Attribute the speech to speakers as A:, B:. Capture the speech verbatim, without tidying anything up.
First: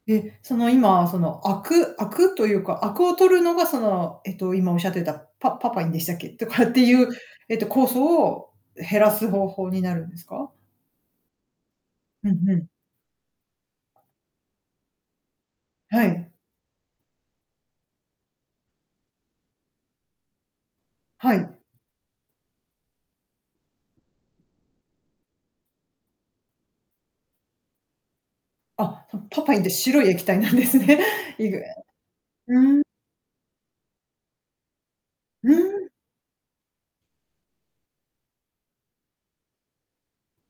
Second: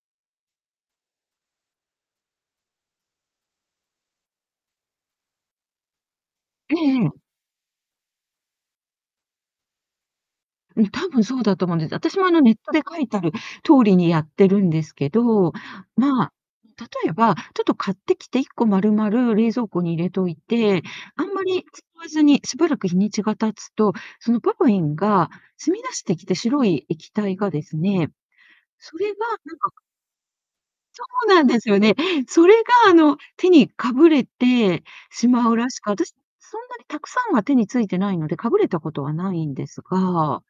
A: え、その、今、その、あくあくというか、あくを取るのが、その、えっと、今おっしゃってたパパパインでしたっけ？とかっ
B: え
A: て
B: え
A: い
B: え
A: う、
B: え。
A: えっと、酵素を減らす方法になるんですか？
B: うん、多分そうだと思うんです。私も、
A: う
B: あの、
A: ん
B: ネ
A: う
B: ッ
A: ん。
B: トで書いたる通りにやってるんですけど、
A: は
B: ま
A: い。
B: あ、例えば、ちょっと買ってきて、いっこ丸々冷蔵庫に入れといて、あん
A: は
B: ま
A: い。
B: り使わずにしばらく日にちが経つと、そのパパインが染み出してきて、白い液体がですね、そ
A: あ、
B: れは、
A: そのパ
B: な
A: パイ
B: ん
A: ンって
B: か、く
A: 白い液体なんですね。
B: そうな
A: で
B: ん
A: ぃぐ
B: で
A: え
B: すよね。それ
A: うん
B: が、あの、手にかぶれてしま
A: う
B: うらしく、
A: ん。
B: 私そんなにたくさんは手に付いてないのでかぶれたことはないんですが